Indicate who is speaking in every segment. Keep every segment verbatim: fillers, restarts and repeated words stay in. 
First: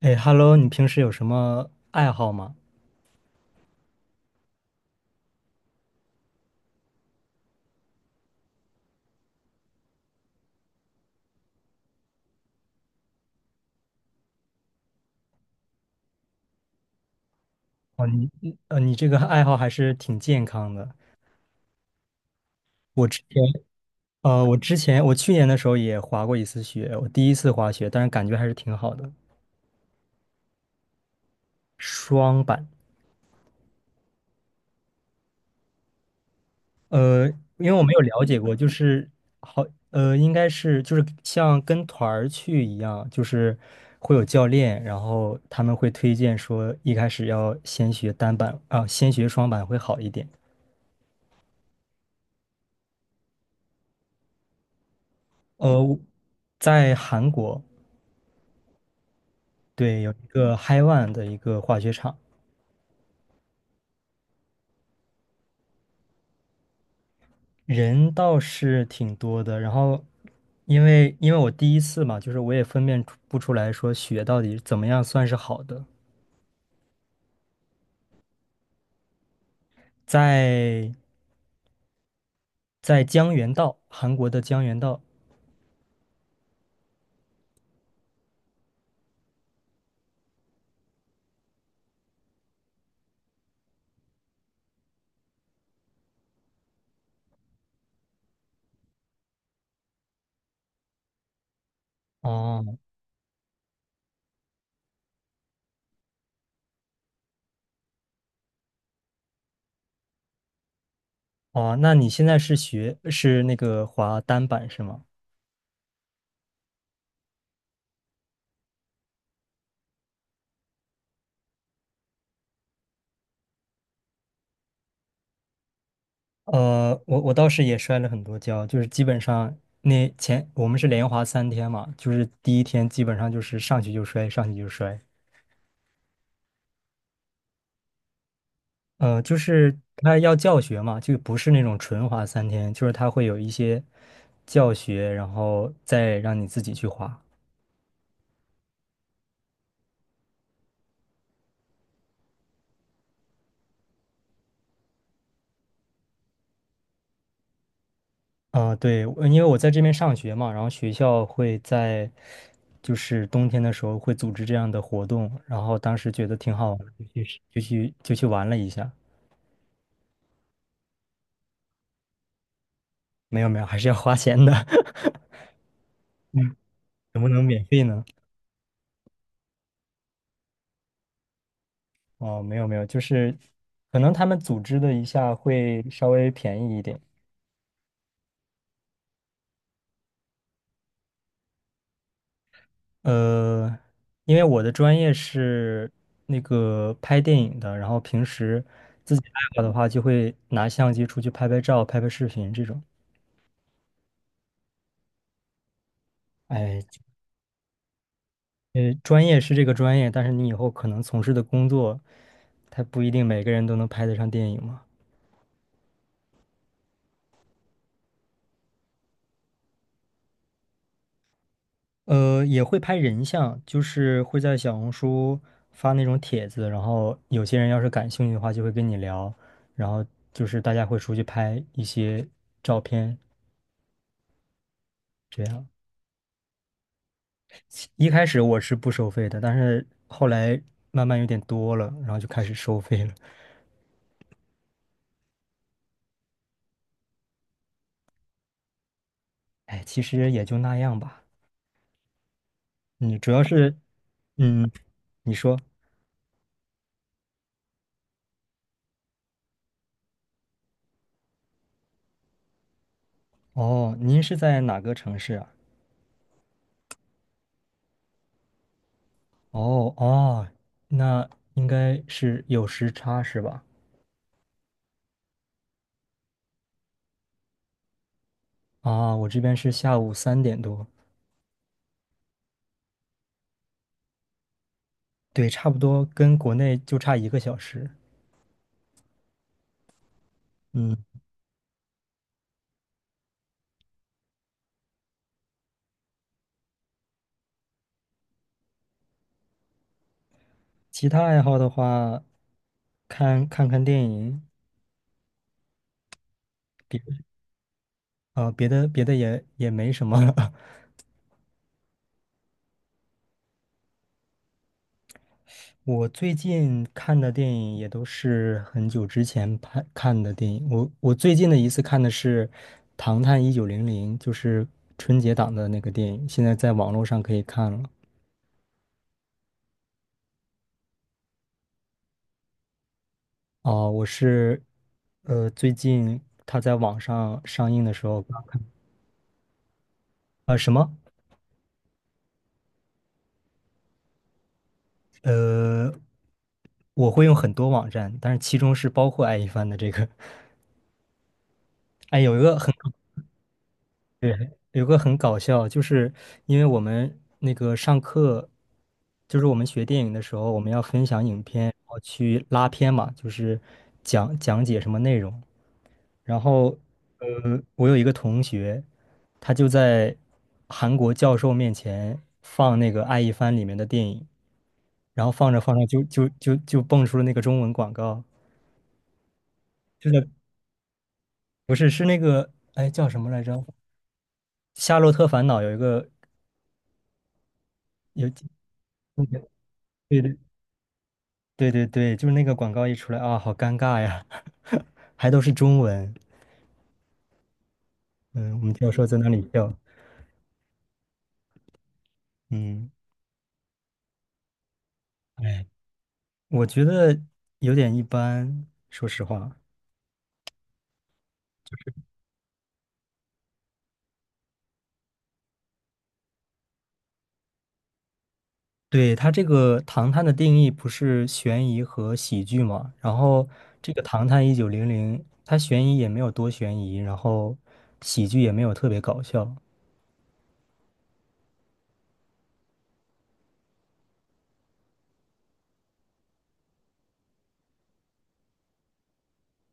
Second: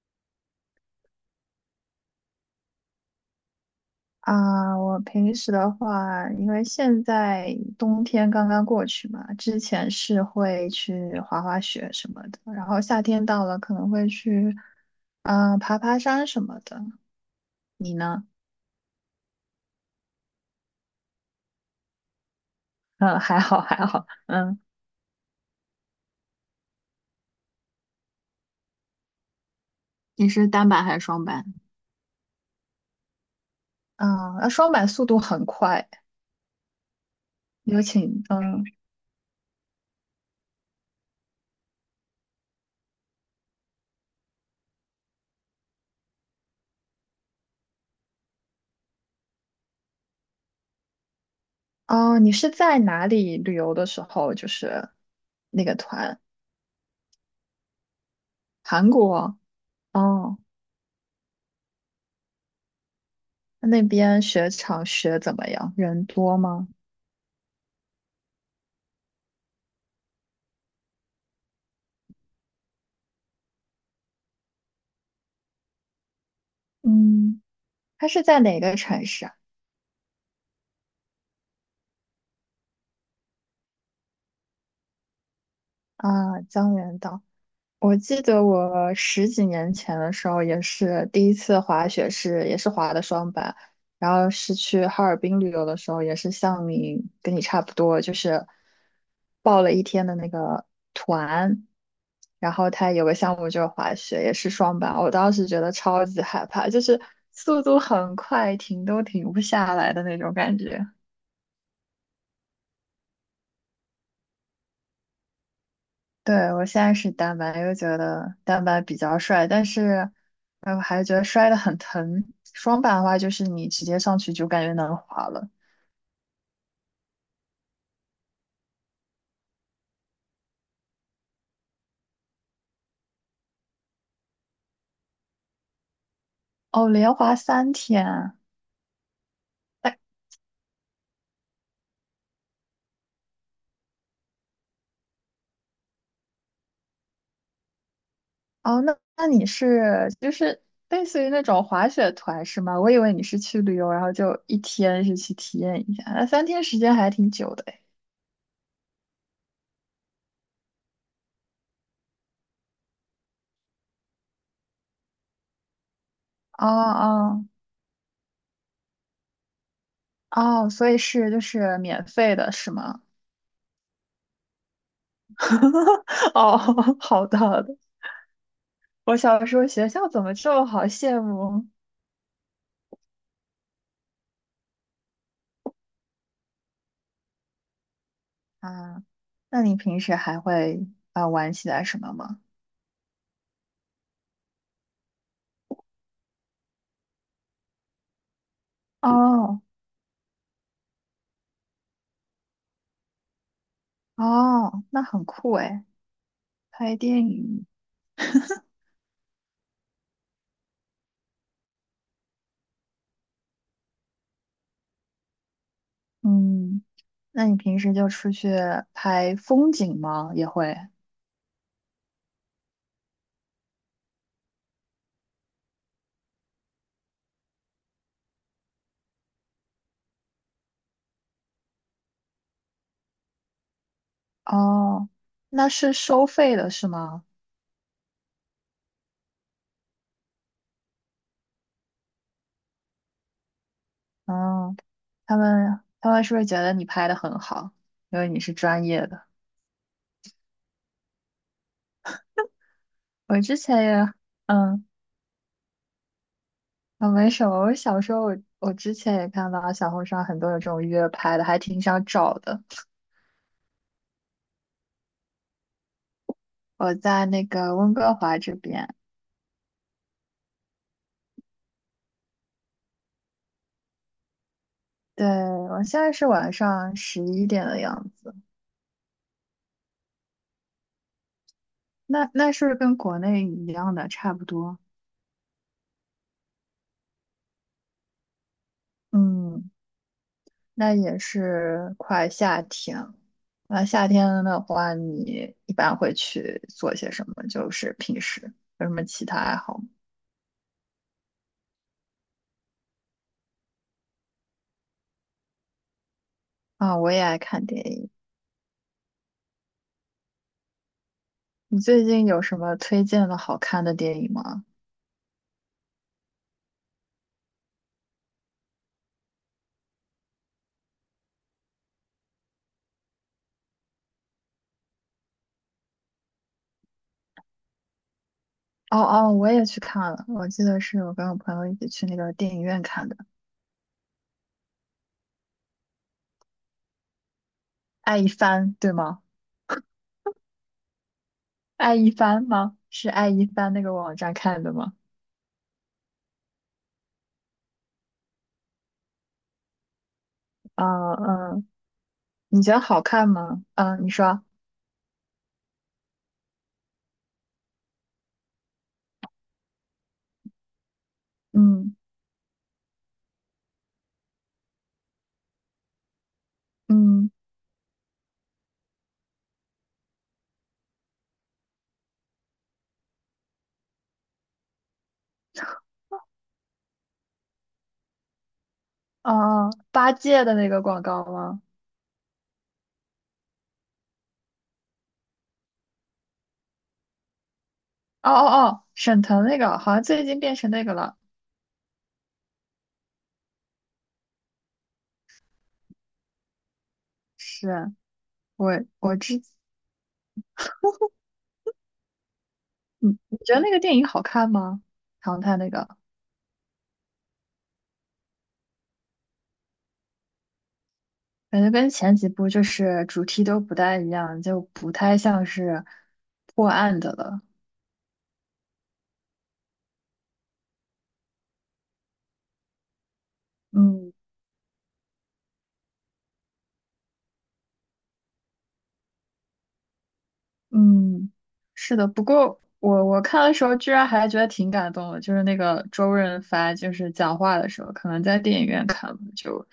Speaker 1: 哎，Hello，你平时有什么爱好吗？
Speaker 2: 啊，我平时的话，因为现在冬天刚刚过去嘛，之前是会去滑滑雪什么的，然后夏天到了可能会去，嗯、爬爬山什么的。你
Speaker 1: 哦，
Speaker 2: 呢？
Speaker 1: 你你呃，你这个爱好还是挺健康的。我之
Speaker 2: 嗯，还
Speaker 1: 前
Speaker 2: 好还好，
Speaker 1: 呃，我
Speaker 2: 嗯，
Speaker 1: 之前我去年的时候也滑过一次雪，我第一次滑雪，但是感觉还是挺好的。
Speaker 2: 你是单板还是双板？
Speaker 1: 双板，
Speaker 2: 啊，那双板速度很快，
Speaker 1: 呃，因为我
Speaker 2: 有
Speaker 1: 没有
Speaker 2: 请，
Speaker 1: 了解过，
Speaker 2: 嗯，
Speaker 1: 就是好呃，应该是就是像跟团儿去一样，就是会有教练，然后他们会推荐说一开始要先学单板啊，先学双板会好一点。
Speaker 2: 哦，你是在哪里旅游的时候，就是那个
Speaker 1: 呃，
Speaker 2: 团，
Speaker 1: 在韩国。
Speaker 2: 韩国，
Speaker 1: 对，有一
Speaker 2: 哦，
Speaker 1: 个嗨万的一个滑雪场，
Speaker 2: 那边雪场雪怎么样？人多吗？
Speaker 1: 人倒是挺多的。然后，因为因为我第一次嘛，就是我也分辨出不出来说雪到底怎么样算是好的。
Speaker 2: 嗯，它是在哪个城市啊？
Speaker 1: 在在江原道，韩国的江原道。
Speaker 2: 啊，江原道。我记得我十几年前的时候，也是第一次滑雪是，也是滑的双板，然后是去哈尔滨旅游的时候，也是像你跟你差不多，就是报了一天的那个团，然
Speaker 1: 哦
Speaker 2: 后它有个项目就是滑雪，也是双板，我当时觉得超级害怕，就是速度很快，停都停不下来的那种感觉。
Speaker 1: 哦，那你现在是学是那个滑单板是吗？
Speaker 2: 对，我现在是单板，又觉得单板比较帅，但是，哎，我还觉得摔得很疼。双板的话，就是你直接上去就感觉能滑了。
Speaker 1: 呃，我我倒是也摔了很多跤，就是基本上那前我们是连滑三天嘛，就是第一天基本上就是上去就摔，上去就摔。
Speaker 2: 哦，连滑三天啊。
Speaker 1: 呃，就是
Speaker 2: 哎，
Speaker 1: 他要教学嘛，就不是那种纯滑三天，就是他会有一些教学，然后再让你自己去滑。
Speaker 2: 哦，那那你是就是类似于那种滑雪团是吗？我以为你是去旅游，然后就一天是去体验一下，那三天时间还挺久的哎。
Speaker 1: 啊、对，我因为我在这边上学嘛，然后学校会在就是冬天的时候会组织这样的活动，然后当时觉得挺
Speaker 2: 哦
Speaker 1: 好玩的就去
Speaker 2: 哦
Speaker 1: 就去就去玩了一下。
Speaker 2: 哦，所以是就是免费的是吗？
Speaker 1: 没有没有，还是要花钱的，
Speaker 2: 哦，
Speaker 1: 怎
Speaker 2: 好
Speaker 1: 么
Speaker 2: 的
Speaker 1: 能
Speaker 2: 好
Speaker 1: 免
Speaker 2: 的，
Speaker 1: 费呢？
Speaker 2: 我小时候学校怎么这么好羡慕
Speaker 1: 哦，没有没有，就是可能他们组织的一下会稍微便宜一点。
Speaker 2: 啊？那你平时还会啊、呃玩起来什么吗？
Speaker 1: 呃，因为我的专业是那个拍电影的，然后平时自己爱
Speaker 2: 哦
Speaker 1: 好的话，就会拿相机出去拍拍照、拍拍视频这种。
Speaker 2: 哦，那很酷诶，
Speaker 1: 哎，
Speaker 2: 拍电影。
Speaker 1: 呃，专业是这个专业，但是你以后可能从事的工作，他不一定每个人都能拍得上电影嘛。
Speaker 2: 嗯，那你平时就出去拍风景吗？也会。
Speaker 1: 呃，也会拍人像，就是会在小红书发那种帖子，然后有些人要是感兴趣的话，就会跟你聊，然后就是大家会出去拍一些照片，
Speaker 2: 哦，
Speaker 1: 这样。
Speaker 2: 那是收费的是吗？
Speaker 1: 一开始我是不收费的，但是后来慢慢有点多了，然后就开始收费了。
Speaker 2: 哦，他们他们是不是觉得你拍的很好，因为你是专业的？
Speaker 1: 哎，其实也就那样吧。嗯，主
Speaker 2: 我
Speaker 1: 要
Speaker 2: 之
Speaker 1: 是，
Speaker 2: 前也，
Speaker 1: 嗯，
Speaker 2: 嗯。
Speaker 1: 你说，
Speaker 2: 啊，没什么。我小时候我，我之前也看到小红书上很多有这种约拍的，还挺想找的。
Speaker 1: 哦，您是在哪个城市啊？
Speaker 2: 我在那个温哥华这边，
Speaker 1: 哦哦，那应该是有时差是吧？
Speaker 2: 对，我现在是晚上十一点的样子。
Speaker 1: 啊，我这边是下午三点多，
Speaker 2: 那那是不是跟国内一样的，差不多。
Speaker 1: 对，差不多跟国内就差一个小时。
Speaker 2: 嗯，那
Speaker 1: 嗯，
Speaker 2: 也是快夏天了。那夏天的话，你一般会去做些什么？就是平时有什么其他爱好吗？
Speaker 1: 其他爱好的话，看看看电影，
Speaker 2: 啊，
Speaker 1: 别
Speaker 2: 我也爱看电影。
Speaker 1: 啊、别的别的也也没什么了
Speaker 2: 你最近有什么推荐的好看的电影吗？
Speaker 1: 我最近看的电影也都是很久之前拍看的电影。我我最近的一次看的是《唐探一九零零》，就是春节档的那个电影，现在在网络上可以看了。
Speaker 2: 哦哦，我也去看了，我记得是我跟我朋友一起去那个电影院看的
Speaker 1: 哦，我是呃最近它在网上上映的时
Speaker 2: 《爱
Speaker 1: 候
Speaker 2: 一
Speaker 1: 刚看
Speaker 2: 帆》，对吗？
Speaker 1: 呃什么
Speaker 2: 《爱一帆》吗？是《爱一帆》那个网站看的吗？
Speaker 1: 呃，我会用很多网站，但是其中是包括爱一帆的这个。
Speaker 2: 啊、嗯，
Speaker 1: 哎，有一个
Speaker 2: 你
Speaker 1: 很。
Speaker 2: 觉得好看吗？嗯，你说，
Speaker 1: 对，有个很搞笑，就是因为我们那个上课，就是我们学电影的时候，我们要分享影片，然
Speaker 2: 嗯
Speaker 1: 后去拉片嘛，就是讲讲解什么内容。然后，
Speaker 2: 嗯，
Speaker 1: 呃，我有一个同学，他就在韩国教授面前放那个《爱一帆》里面的电影，然后放着放着就就就就蹦出了那个中文广告，
Speaker 2: 哦哦，
Speaker 1: 就
Speaker 2: 八
Speaker 1: 是
Speaker 2: 戒的那个广告吗？
Speaker 1: 不是是那个哎叫什么来着，《夏洛特烦恼》有一个
Speaker 2: 哦
Speaker 1: 有
Speaker 2: 哦哦，沈腾那个好像
Speaker 1: 对
Speaker 2: 最
Speaker 1: 对
Speaker 2: 近变成那个了。
Speaker 1: 对对对，就是那个广告一出来啊，好尴尬呀，还都是中文。
Speaker 2: 是，
Speaker 1: 嗯，我
Speaker 2: 我
Speaker 1: 们教授
Speaker 2: 我
Speaker 1: 在那
Speaker 2: 之，
Speaker 1: 里笑。嗯，
Speaker 2: 你你觉得那个电影好看吗？唐探
Speaker 1: 哎，
Speaker 2: 那个？
Speaker 1: 我觉得有点一般，说实话。
Speaker 2: 感觉跟前几部就是主题都不太一样，就不太像是破案的了。
Speaker 1: 对，它这个《唐探》的定义不是悬疑和喜剧嘛？然后这个
Speaker 2: 嗯
Speaker 1: 《唐探一九零零》，它悬疑也没有多悬疑，然后喜剧也没有特别搞笑。
Speaker 2: 嗯，是的。不过我我看的时候居然还觉得挺感动的，就是那个周润发就是讲话的时候，可能在电影院看吧就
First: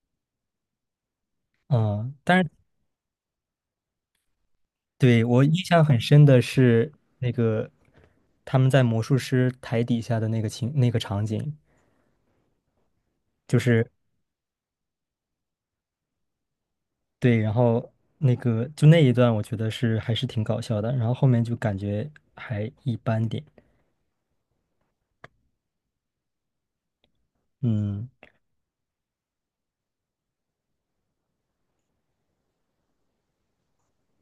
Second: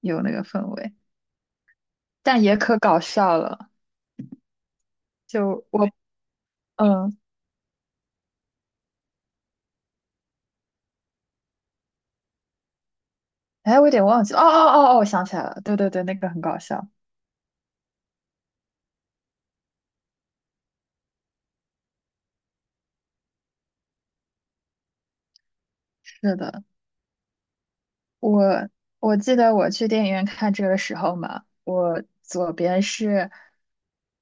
Speaker 2: 有那个氛围，
Speaker 1: 嗯，
Speaker 2: 但
Speaker 1: 但是
Speaker 2: 也可搞笑了。
Speaker 1: 对我印
Speaker 2: 就
Speaker 1: 象
Speaker 2: 我
Speaker 1: 很深的是
Speaker 2: 嗯，
Speaker 1: 那个他们在魔术师台底下的那个情那个场景，就
Speaker 2: 哎，我
Speaker 1: 是
Speaker 2: 有点忘记了哦哦哦哦，我想起来了，对对对，那个很搞笑。
Speaker 1: 对，然后那个就那一段，我觉得是还是挺搞笑的，然后后面就感觉还一般点，
Speaker 2: 是的。
Speaker 1: 嗯，
Speaker 2: 我我记得我去电影院看这个时候嘛，我左边是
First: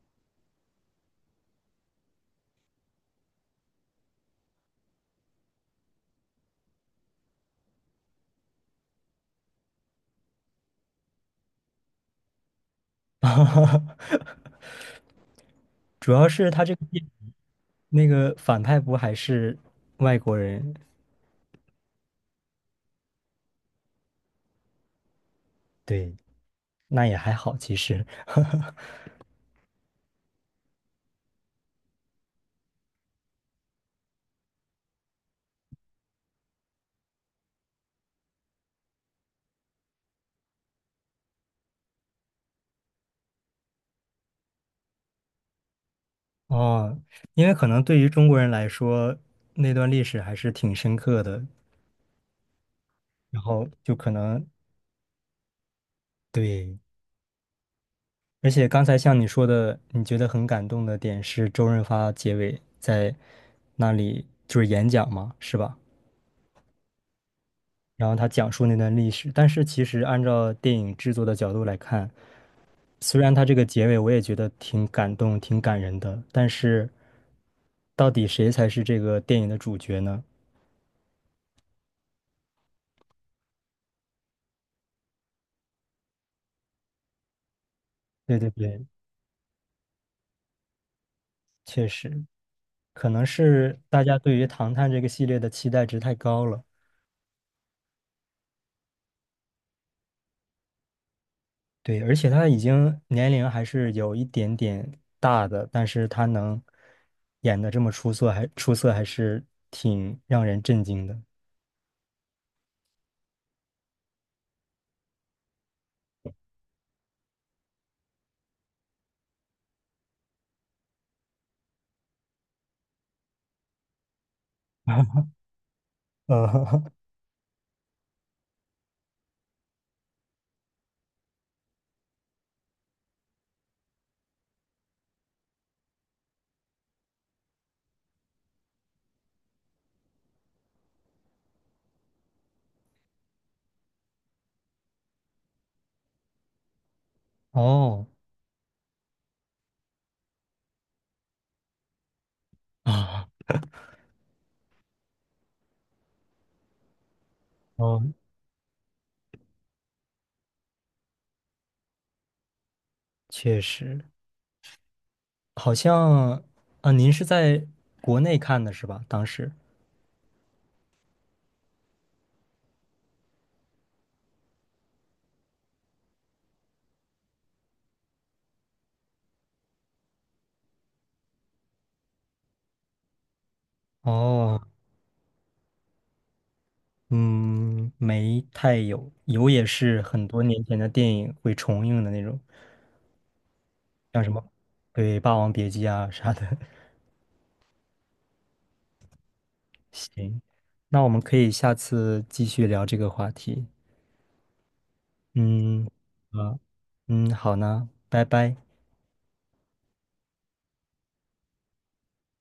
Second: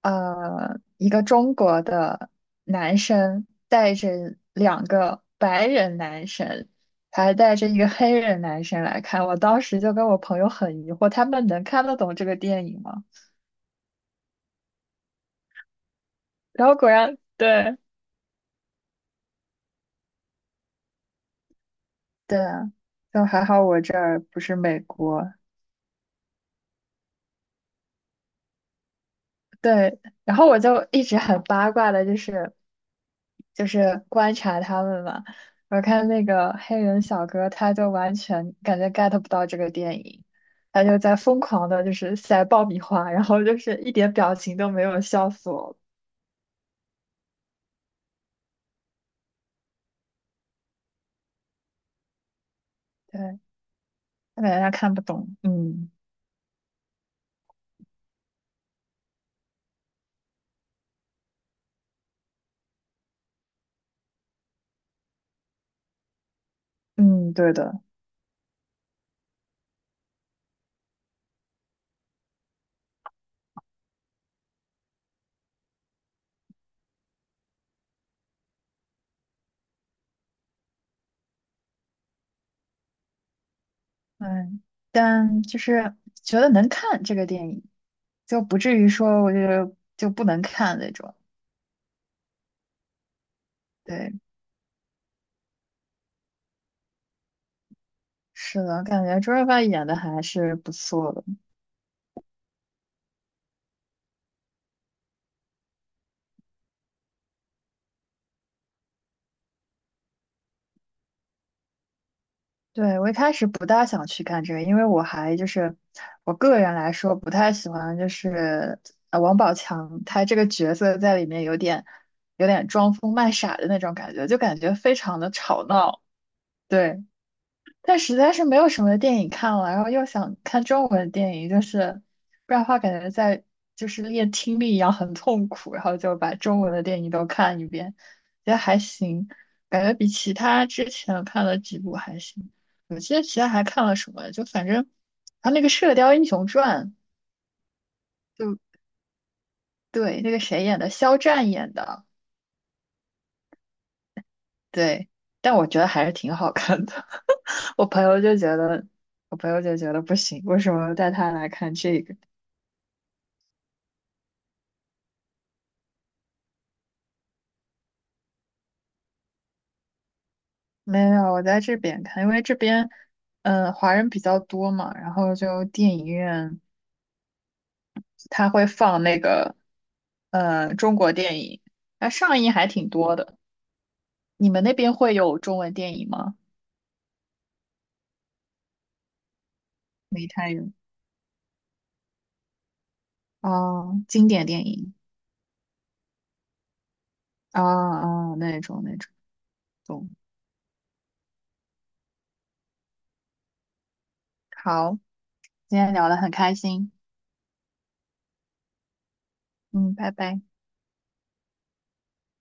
Speaker 2: 呃一个中国的男生带着两个白人男生，还带着一个黑人男生来看。我当时就跟我朋友很疑惑，他们能看得懂这个电影吗？
Speaker 1: 主要是他
Speaker 2: 然
Speaker 1: 这
Speaker 2: 后
Speaker 1: 个
Speaker 2: 果
Speaker 1: 电
Speaker 2: 然，对
Speaker 1: 那个反派不还是外国人，
Speaker 2: 对啊，就还好我这儿不是美国，
Speaker 1: 对，那也还好其实，
Speaker 2: 对，然后我就一直很八卦的，就是就是观察他们嘛。我看那个黑人小哥，他就完全感觉 get 不到这个电影，他就在疯狂的，就是塞爆米花，然后就是一点表情都没有，笑死我了。
Speaker 1: 哦，因为可能对于中国人来说，那段历史还是挺深刻的，
Speaker 2: 对，
Speaker 1: 然后就可
Speaker 2: 我
Speaker 1: 能
Speaker 2: 感觉他看不懂。嗯
Speaker 1: 对。而且刚才像你说的，你觉得很感动的点是周润发结尾在那里就是演讲嘛，是吧？
Speaker 2: 嗯，对的，
Speaker 1: 然后他讲述那段历史，但是其实按照电影制作的角度来看，虽然他这个结尾我也觉得挺感动、挺感人的，但是到底谁才是这个电影的主角呢？
Speaker 2: 嗯，但就是觉得能看这个电影，
Speaker 1: 对
Speaker 2: 就
Speaker 1: 对
Speaker 2: 不至
Speaker 1: 对，
Speaker 2: 于说我就就不能看那种。
Speaker 1: 确实，可能是大家
Speaker 2: 对。
Speaker 1: 对于《唐探》这个系列的期待值太高了。
Speaker 2: 是的，感觉周润发演的还是不错的。
Speaker 1: 对，而且他已经年龄还是有一点点大的，但是他能演的这么出色，还出色，还是挺让人震惊的。
Speaker 2: 对，我一开始不大想去看这个，因为我还就是我个人来说不太喜欢，就是呃王宝强他这个角色在里面有点有点装疯卖傻的那种感觉，就感觉非常 的吵闹。
Speaker 1: 呃，
Speaker 2: 对。但实在是没有什么电影看了，然后又想看中文电影，就是不然的话感觉在就是练听力一样很痛苦，然后就把中文的电影都看一遍，觉得还行，感觉比其他之前看了几部还行。我记得其他还看了什么，就反正他那个《射雕英雄传》
Speaker 1: 哦
Speaker 2: 就对那个谁演的，肖战演的，
Speaker 1: 啊，
Speaker 2: 对，但我觉得还是挺好看的。我朋
Speaker 1: 哦，
Speaker 2: 友就觉得，我朋友就觉得不行，为什么带他来看这个？
Speaker 1: 确实，好像啊，您是在国内看的是吧？当时
Speaker 2: 没有，我在这边看，因为这边，嗯、华人比较多嘛，然后就电影院它会放那个，呃，中国电影，那上映还挺多的。你
Speaker 1: 哦，
Speaker 2: 们那边会有中文电影吗？
Speaker 1: 嗯，没太有，有也是
Speaker 2: 没
Speaker 1: 很多
Speaker 2: 太
Speaker 1: 年
Speaker 2: 有
Speaker 1: 前的电影会重映的那种，
Speaker 2: 啊，
Speaker 1: 像
Speaker 2: 经
Speaker 1: 什么
Speaker 2: 典电影
Speaker 1: 对《霸王别姬》啊啥的。
Speaker 2: 啊啊、哦哦那种那种，懂。
Speaker 1: 行，那我们可以下次继续聊这个话题。
Speaker 2: 好，今
Speaker 1: 嗯，
Speaker 2: 天聊得很开
Speaker 1: 啊，
Speaker 2: 心，
Speaker 1: 嗯，好呢，拜拜。
Speaker 2: 嗯，拜拜。